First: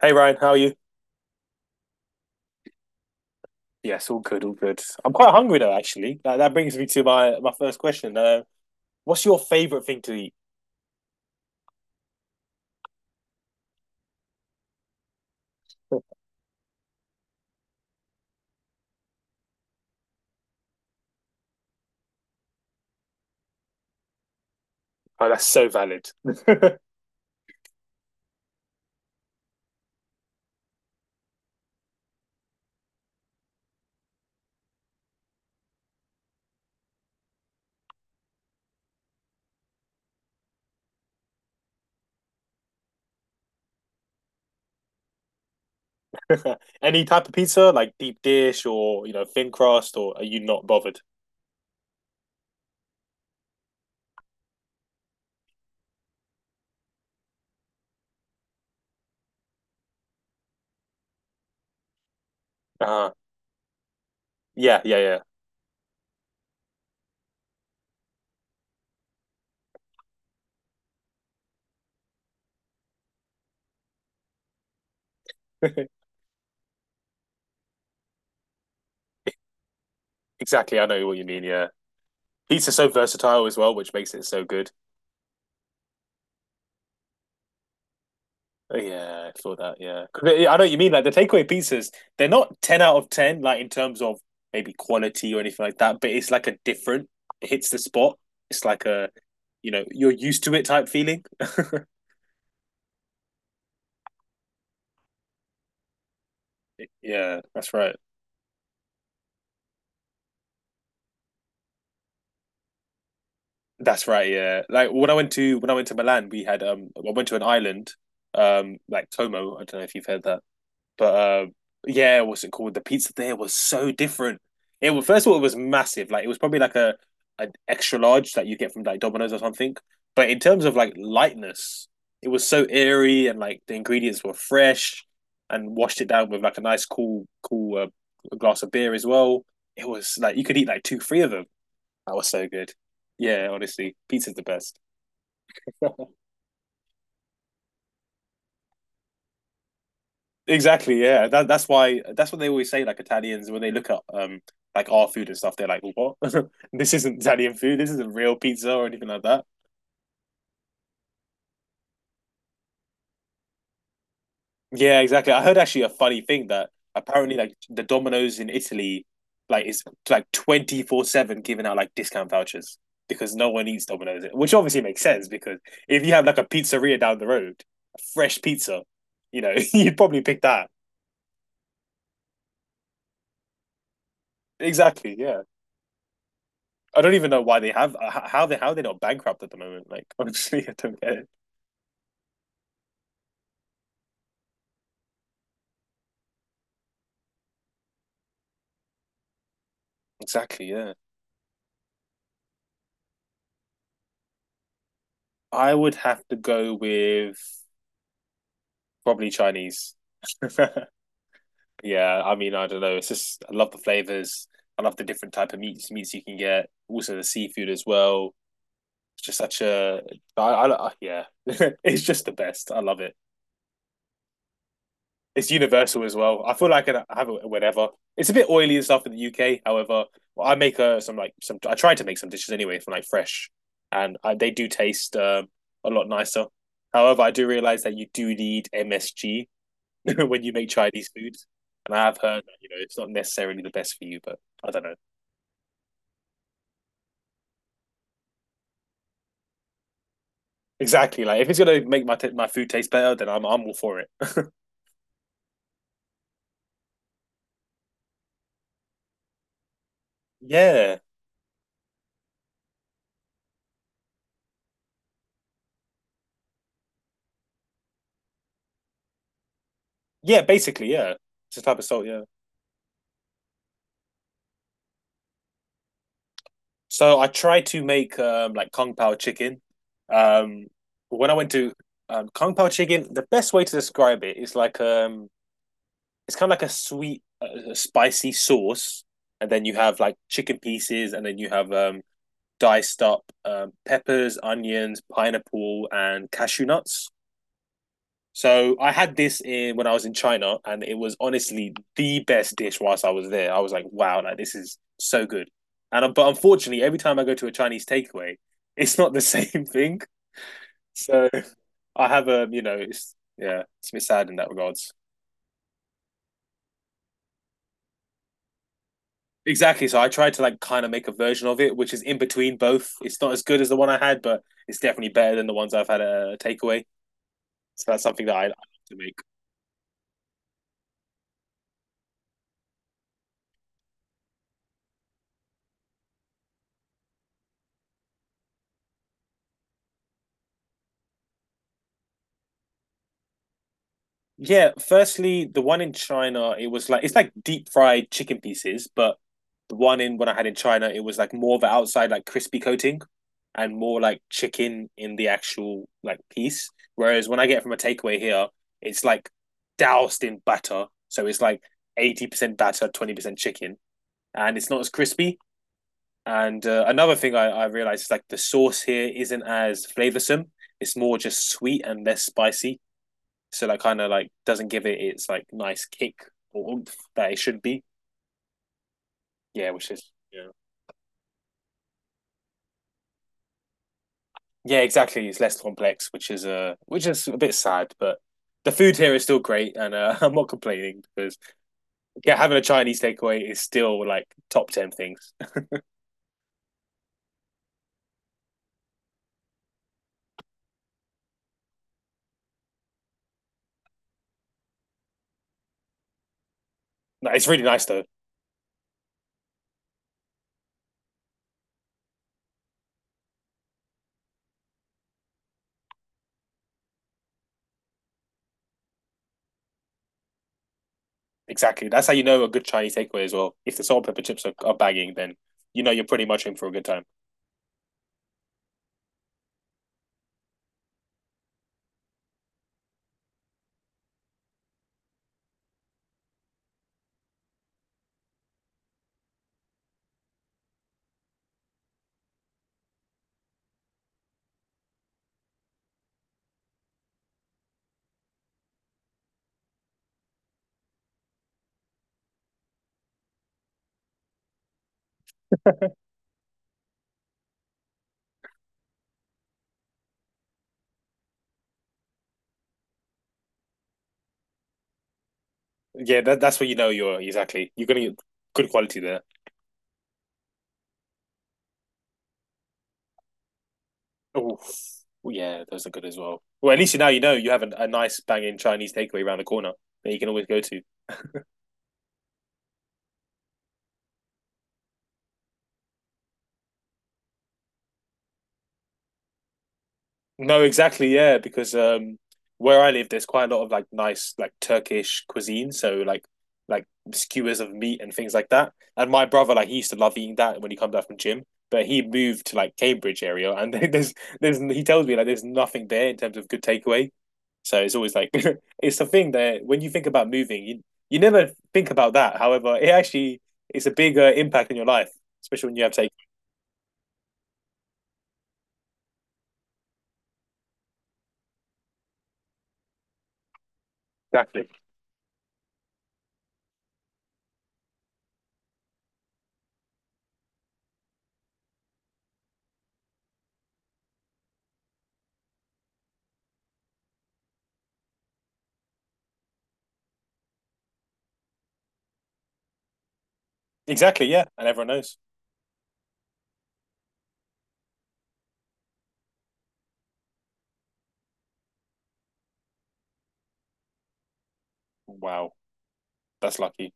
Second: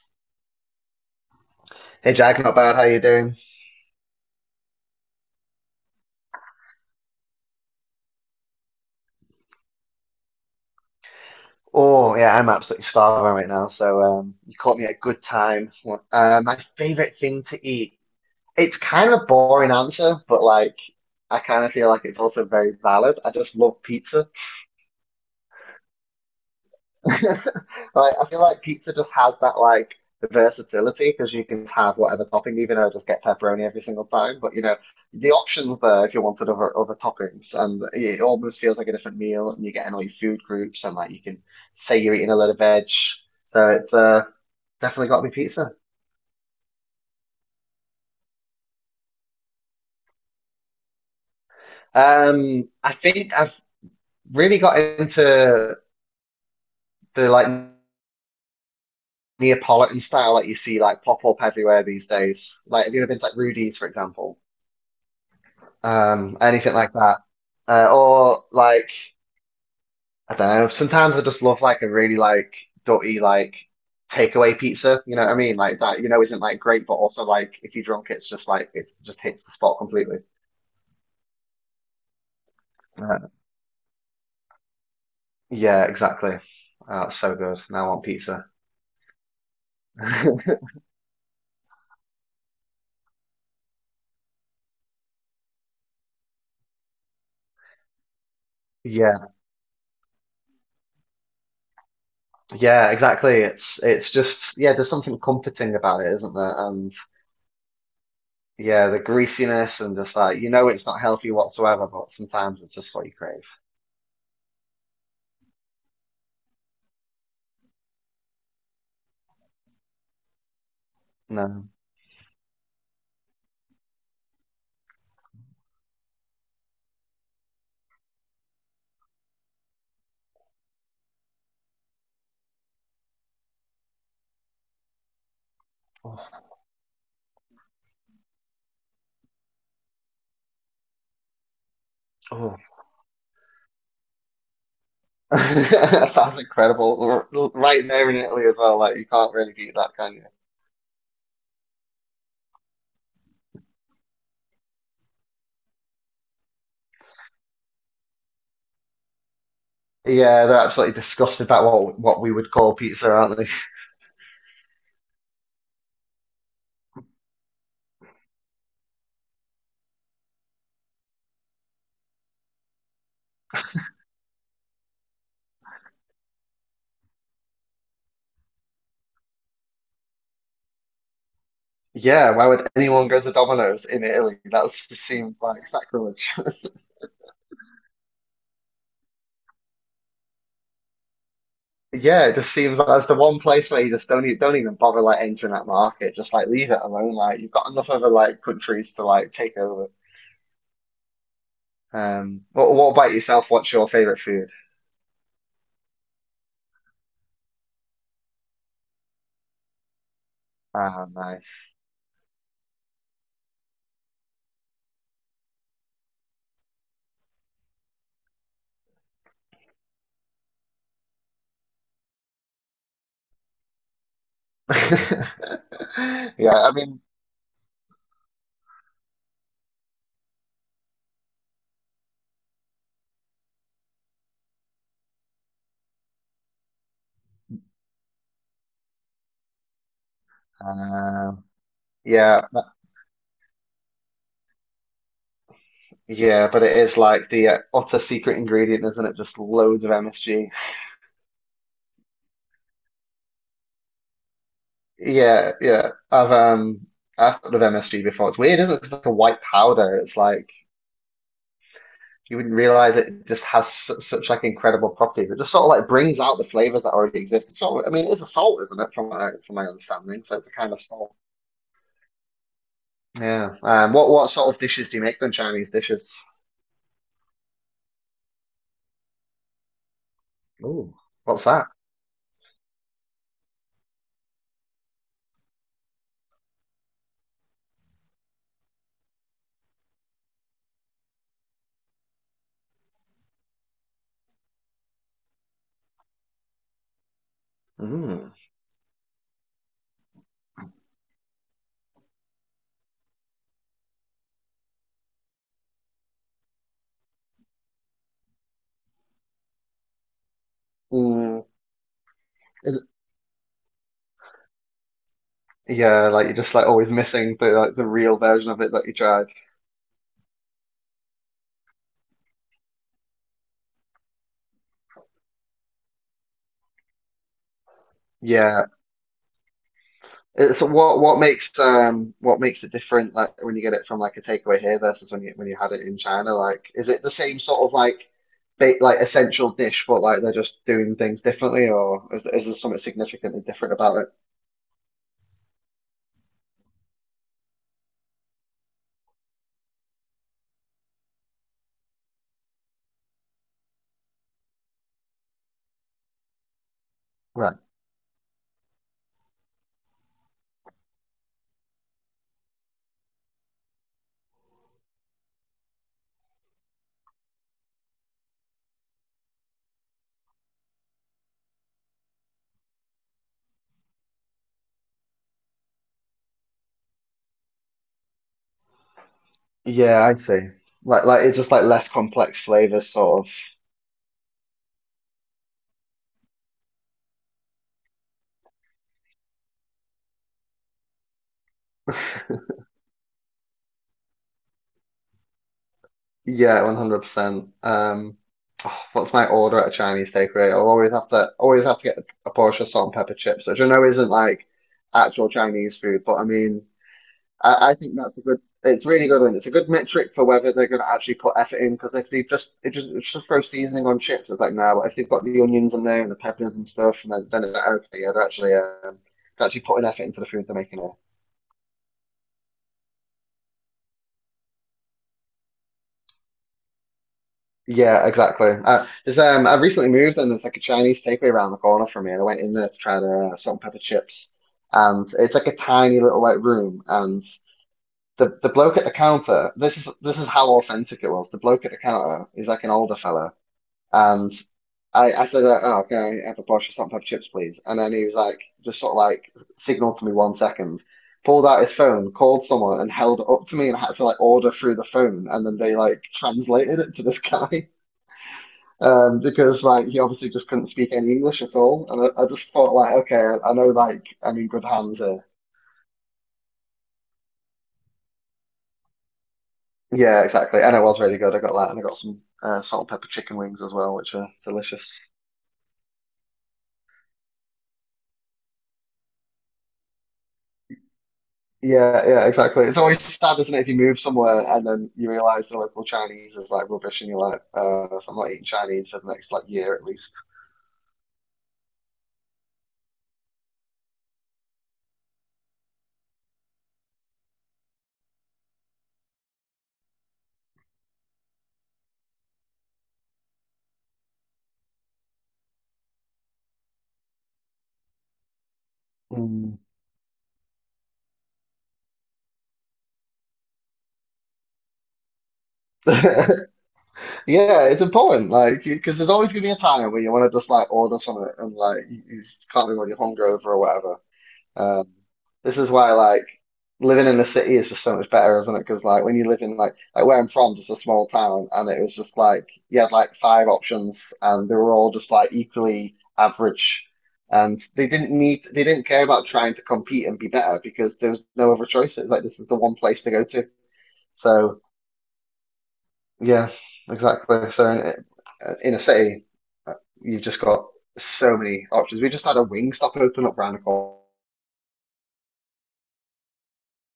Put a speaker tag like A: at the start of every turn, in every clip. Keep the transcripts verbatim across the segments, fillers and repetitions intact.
A: Hey Ryan, how are you?
B: Hey Jack, not bad. How you doing?
A: Yes, all good, all good. I'm quite hungry though, actually. That, that brings me to my my first question. Uh, what's your favorite thing to eat?
B: Oh yeah, I'm absolutely starving right now. So um, you caught me at a good time. What- Uh, my favorite thing to eat. It's kind of a boring answer, but like I kind of feel like it's also very valid. I just love pizza.
A: Oh, that's so valid.
B: Like, I feel like pizza just has that like versatility because you can have whatever topping, even though just get pepperoni every single time. But you know, the options there if you wanted other other toppings, and it almost feels like a different meal, and you're getting all your food groups, and like you can say you're eating a lot of veg. So it's uh, Definitely got to be pizza.
A: Any type of pizza, like deep dish or you know thin crust, or are you not bothered?
B: Um, I think I've really got into the like Neapolitan style that you see like pop up everywhere these days. Like, have you ever
A: Uh,
B: been to like Rudy's, for example?
A: yeah, yeah,
B: Um, anything like that. Uh, or like I don't know. Sometimes I just love like a really like dirty like takeaway pizza. You know what I mean? Like
A: yeah.
B: that. You know, isn't like great, but also like if you're drunk, it's just like it just hits the spot completely.
A: Exactly. I know what you mean. Yeah, pizza's so
B: Uh,
A: versatile as well, which makes it so good.
B: yeah, exactly. Oh, it's so good. Now I want pizza.
A: Oh, yeah, I saw that. Yeah, 'cause I I know what you mean. Like the takeaway pizzas, they're not ten out of ten, like in terms of maybe quality or anything like that. But it's like a different. It hits the spot. It's like a,
B: Yeah,
A: you know, you're used to it type feeling.
B: yeah, exactly. It's it's just yeah. There's something comforting about it, isn't there? And
A: Yeah, that's right.
B: yeah, the greasiness and just like you know, it's not healthy whatsoever, but sometimes it's just what you crave.
A: That's right. Yeah, like when I went to when I went to Milan, we had um, I went to an island, um, like Como. I don't know if you've heard that. But uh,
B: No.
A: yeah, what's it called? The pizza there was so different. It was first of all, it was massive. Like it was probably like a an extra large that you get from like Domino's or something. But in terms of like lightness, it was so airy and like the ingredients were fresh and washed it down with
B: Oh,
A: like a nice cool cool uh, glass of beer as well. It was like you could eat like two, three of them. That was so
B: oh.
A: good. Yeah, honestly, pizza's the best.
B: That sounds incredible. R- r- Right there in Italy as well, like you can't really beat that, can you?
A: Exactly, yeah. That that's why that's what they always say, like Italians, when they look at um like our food and stuff, they're like, "What?" This isn't Italian food, this isn't real pizza or anything like that.
B: Yeah, they're absolutely disgusted about what what we would call pizza, aren't they?
A: Yeah, exactly. I heard actually a funny thing that apparently like the Domino's in Italy like is like twenty four seven giving out like discount vouchers because no one eats Domino's, which obviously makes sense because if you have like a pizzeria down the road, a fresh pizza, you know, you'd probably pick that.
B: Yeah, why would anyone go to Domino's in Italy? That just
A: Exactly,
B: seems
A: yeah.
B: like sacrilege.
A: I don't even know why they have how they how they're not bankrupt at the moment. Like honestly, I don't get it.
B: Yeah, it just seems like that's the one place where you just don't e- don't even bother like entering that market. Just like leave it alone. Like you've got enough other like countries to like take over.
A: Exactly, yeah.
B: Um, what what about yourself? What's your favorite food?
A: I would have to go with probably Chinese.
B: Ah, nice.
A: Yeah, I mean, I don't know. It's just I love the flavors. I love the different type of meats meats you can get. Also the seafood as well. It's just such a I, I, I yeah. It's just the best. I love it. It's universal as well. I
B: Yeah,
A: feel
B: I
A: like
B: mean.
A: I have it whenever. It's a bit oily and stuff in the U K. However, I make uh, some like some. I try to make some dishes anyway from like fresh, and I, they do taste um, a lot nicer. However, I do realize that you do need M S G when you make Chinese
B: Um.
A: foods, and I have heard
B: Yeah,
A: that you
B: but-
A: know it's not necessarily the best for you. But I don't know
B: yeah, but it is like the uh, utter secret ingredient, isn't it? Just loads of M S G.
A: exactly. Like if it's gonna make my t- my food taste better, then I'm I'm all for it.
B: Yeah, yeah. I've um I've heard of M S G before. It's weird, isn't it? It's like a white powder. It's like
A: Yeah,
B: you wouldn't realize it just has su such like incredible properties. It just sort of like brings out the flavors that already exist. It's sort of, I mean, it's a salt, isn't it? From my from my understanding, so
A: yeah.
B: it's a kind of
A: Basically, yeah.
B: salt.
A: It's a type of salt. Yeah.
B: Yeah. Um. What what sort of dishes do you make then? Chinese dishes?
A: So I tried to make um, like Kung Pao chicken. Um,
B: Ooh,
A: when I
B: what's
A: went
B: that?
A: to um, Kung Pao chicken, the best way to describe it is like um, it's kind of like a sweet, uh, spicy sauce, and then you have like chicken pieces, and then you have um, diced up um, peppers, onions, pineapple, and cashew nuts.
B: Mm.
A: So I had this in when I was in China, and it was honestly the best dish whilst I was there. I was like, wow, like this is so good. And but unfortunately, every time I go to a Chinese takeaway, it's not the same thing. So
B: Mm.
A: I have a, you know, it's yeah, it's a bit sad in that regards.
B: Yeah, like you're just like always missing the like the real version of it that you tried.
A: Exactly. So I tried to like kind of make a version of it, which is in between both. It's not as good as the one I had, but it's definitely better than the ones I've had at a takeaway. So that's something that I like
B: Yeah.
A: to make.
B: It's what what makes um what makes it different like when you get it from like a takeaway here versus when you when you had it in China? Like is it the same sort of like ba like essential dish but like they're just doing things differently or is is there something significantly different about it?
A: Yeah, firstly, the one in China, it was like it's like deep fried chicken pieces, but the one in when I had in China, it was like more of an outside like crispy coating and more like chicken in the actual like piece. Whereas when I get
B: Right.
A: it from a takeaway here, it's like doused in batter, so it's like eighty percent batter, twenty percent chicken, and it's not as crispy. And uh, another thing I, I realized is like the sauce here isn't as flavorsome. It's more just sweet and less spicy so that kind of like doesn't give it its like nice kick or oomph that it should be. Yeah, which
B: Yeah,
A: is
B: I see.
A: yeah.
B: Like like it's just like less complex flavors sort of.
A: Yeah, exactly. It's less complex, which is a uh, which is a bit sad, but the food here is still great, and uh, I'm not complaining because yeah, having a Chinese takeaway is still like top ten things.
B: Yeah, one hundred percent. Um, oh, what's my order at a Chinese takeaway? I'll always have to always have to get a portion of salt and pepper chips, which I know isn't like actual Chinese food, but I mean,
A: It's really
B: I, I
A: nice
B: think
A: though.
B: that's a good. It's really good, and it's a good metric for whether they're going to actually put effort in. Because if they just it just it's just throw seasoning on chips, it's like no. But if they've got the onions in there and the peppers and stuff, and then, then it's like, okay, yeah, they're actually um, they're actually putting effort into the food they're making.
A: Exactly, that's how you know a good Chinese takeaway as well. If the salt and pepper chips are, are bagging, then you know you're pretty much in for a good time.
B: Yeah, exactly. Uh, there's um, I recently moved and there's like a Chinese takeaway around the corner from me, and I went in there to try the uh, salt and pepper chips, and it's like a tiny little like room, and the the bloke at the counter. This is this is how authentic it was. The bloke at the counter is like an older fella, and I I said, like, "Oh, can I have a box of salt and pepper chips, please?" And then he was like, just sort of like signaled to me one second, pulled out his phone, called someone, and held it up to me, and I had to like order through the phone, and then they like translated it to this guy um, because like he obviously just couldn't speak any English at all, and I, I just thought like, okay, I, I know like I'm in good hands here.
A: Yeah, that, that's where you know you're exactly. You're gonna get good quality there.
B: Yeah, exactly, and it was really good. I got that, and I got some uh, salt and pepper chicken wings as well, which are
A: Oh,
B: delicious.
A: yeah, those are good as well. Well, at least you now you know you have a, a nice banging Chinese takeaway around the corner that you can always go to.
B: Yeah, yeah, exactly. It's always sad, isn't it, if you move somewhere and then you realize the local Chinese is like rubbish, and you're like, uh, so I'm not eating Chinese for the next like year at least.
A: No, exactly, yeah, because um where I live there's quite a lot of like nice like Turkish cuisine, so like like skewers of meat and things like that. And my brother like he used to love eating that when he comes back from gym, but he moved to like Cambridge area and there's there's he tells me like there's nothing there in terms of good takeaway. So it's always like it's the thing
B: Mm.
A: that when you think about moving, you you never think about that. However, it actually it's a big uh, impact in your life, especially when you have take.
B: Yeah, it's important, like, because there's always gonna be a time where you want to just like order something and like you, you just can't be when you're hungover or whatever.
A: Exactly.
B: Um, this is why like living in the city is just so much better, isn't it? Because like when you live in like like where I'm from, just a small town, and it was just like you had like five options, and they were all just like equally average, and they didn't need they didn't care about trying to compete and be better because there was no other choice. It was like this is the one place to go to.
A: Exactly, yeah,
B: So
A: and everyone knows.
B: yeah, exactly. So in, in a city, uh, you've just got so many options. We just had a wing stop open up round the corner.
A: Wow, that's lucky.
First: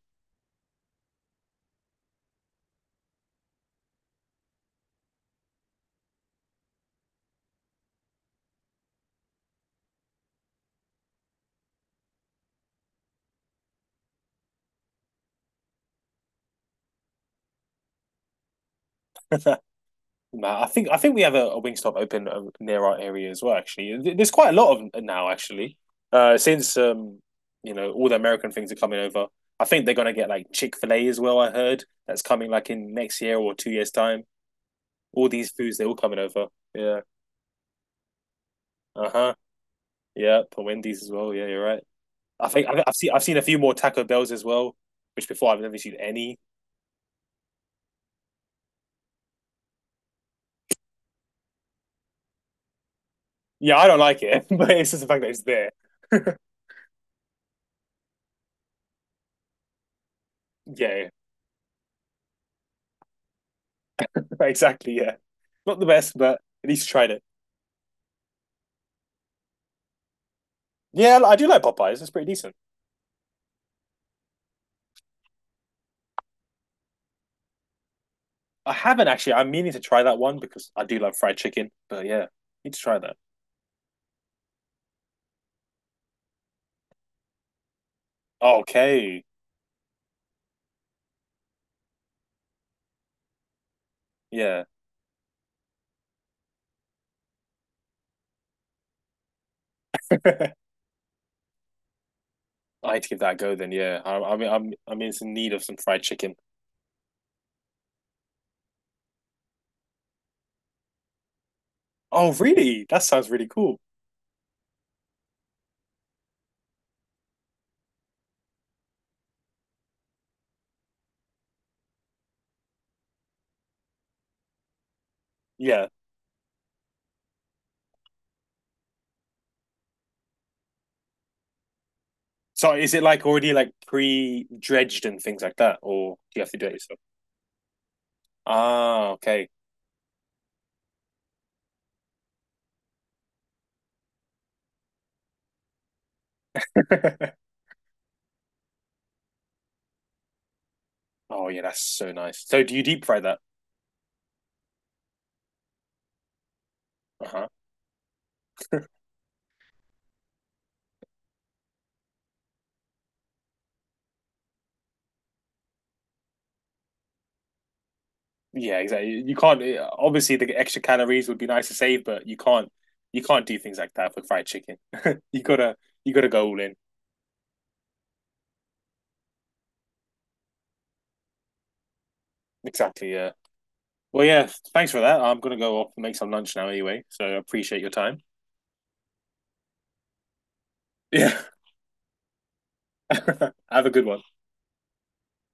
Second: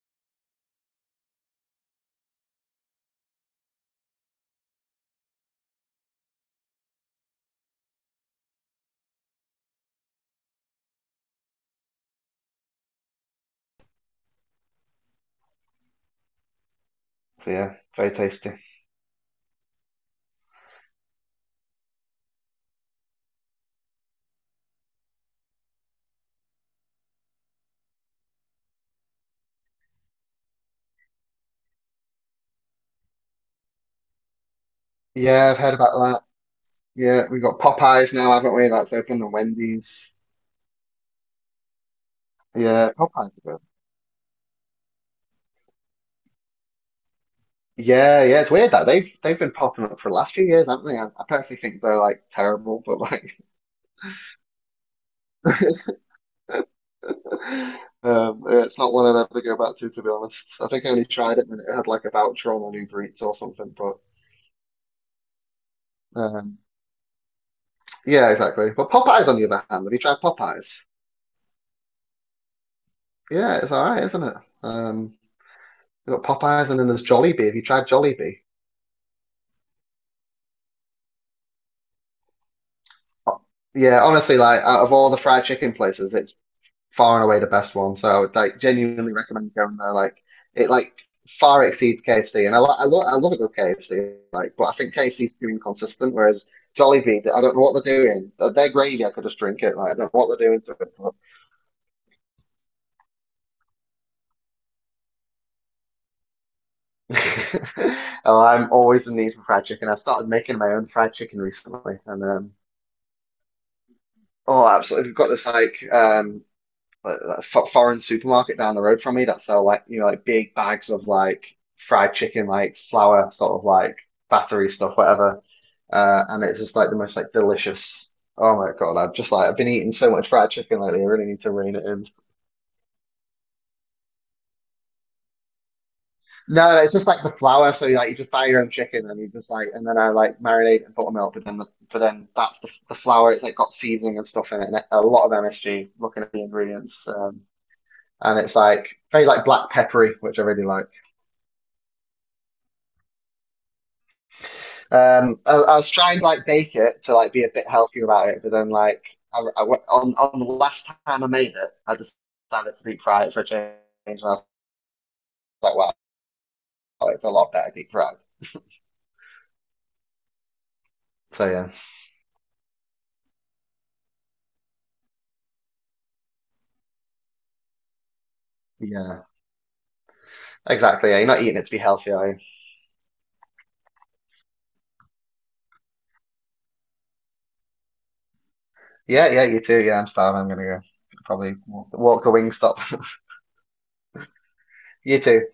B: So yeah, very tasty.
A: Nah, I think I think we have a, a Wingstop open uh, near our area as well. Actually, there's quite a lot of 'em now. Actually, uh, since um, you know, all the American things are coming over. I think they're gonna get like Chick Fil A as well. I heard that's coming like in next year or two years time. All these
B: Yeah, I've heard
A: foods they're all
B: about
A: coming
B: that.
A: over. Yeah.
B: Yeah, we've got Popeyes now, haven't we? That's
A: Uh
B: open and
A: huh.
B: Wendy's.
A: Yeah. For Wendy's as well. Yeah, you're right. I think I've,
B: Yeah,
A: I've seen I've seen
B: Popeyes
A: a few
B: are good.
A: more Taco Bells as well, which before I've never seen any.
B: Yeah, yeah, it's weird that they've they've been popping up for the last few years, haven't they? I, I personally think they're like terrible, but like
A: Yeah, I don't like it, but it's just the fact that it's there.
B: um yeah, it's not one I'd ever go back to to be honest. I think I only
A: Yeah.
B: tried it when it had like a voucher on an Uber Eats or something, but
A: Exactly. Yeah. Not the best, but
B: um
A: at least tried it.
B: yeah, exactly. But Popeyes on the other hand, have you tried Popeyes?
A: Yeah, I do like Popeyes. It's pretty decent.
B: Yeah, it's all right, isn't it? Um we've got Popeyes and then there's Jollibee. Have you tried Jollibee?
A: I haven't actually. I'm meaning to try that one because I do love fried chicken. But yeah, need to try that.
B: Yeah, honestly, like out of all the fried chicken places, it's far and away the best one. So I would like genuinely
A: Okay.
B: recommend going there. Like it like far exceeds K F C, and I lo I, lo I love a good K F C. Like,
A: Yeah.
B: but I think K F C's too inconsistent. Whereas Jollibee, I don't know what they're doing. Their their gravy, I could just drink it. Like, I don't know what they're doing to it. But
A: I need to give that a go then. Yeah. I, I mean, I'm I'm in some need of some fried chicken.
B: oh, I'm always in need for fried chicken. I started making my own fried chicken recently, and
A: Oh,
B: um,
A: really? That sounds really cool.
B: oh, absolutely, we've got this like um. like, like, foreign supermarket down the road from me that sell like you know like big bags of like fried chicken, like flour sort of like battery stuff, whatever.
A: Yeah.
B: Uh, and it's just like the most like delicious. Oh my God, I'm just like I've been eating so much fried chicken lately. I really need to rein it in.
A: So is it like already like pre-dredged and things like that, or do you have to do
B: No,
A: it
B: no, it's
A: yourself?
B: just like the flour. So you like you just buy your own chicken
A: Ah,
B: and you
A: okay.
B: just like and then I like marinate and buttermilk, but then the, but then that's the the flour. It's like got seasoning and stuff in it, and a lot of M S G. Looking at the ingredients, um, and it's like very like black peppery, which I really like.
A: Oh yeah, that's so nice. So do you deep fry that?
B: Um, I, I was trying to like bake it to
A: Uh
B: like be
A: huh.
B: a bit healthier about it, but then like I, I went- on on the last time I made it, I decided to deep fry it for a change, and I was like, wow, it's a lot better deep fried.
A: Yeah, exactly. You can't eh, obviously the extra calories would be
B: So
A: nice
B: yeah,
A: to save, but you can't you can't do things like that for fried chicken. you gotta you gotta go all in.
B: yeah, exactly. Yeah, you're not eating it to be healthy, are you?
A: Exactly. Yeah. Well, yeah. Thanks for that. I'm gonna go off and make some lunch now anyway. So I appreciate your time.
B: Yeah, yeah, you too. Yeah, I'm starving. I'm gonna go
A: Yeah.
B: probably walk, walk to Wingstop.
A: Have a good one.
B: You too.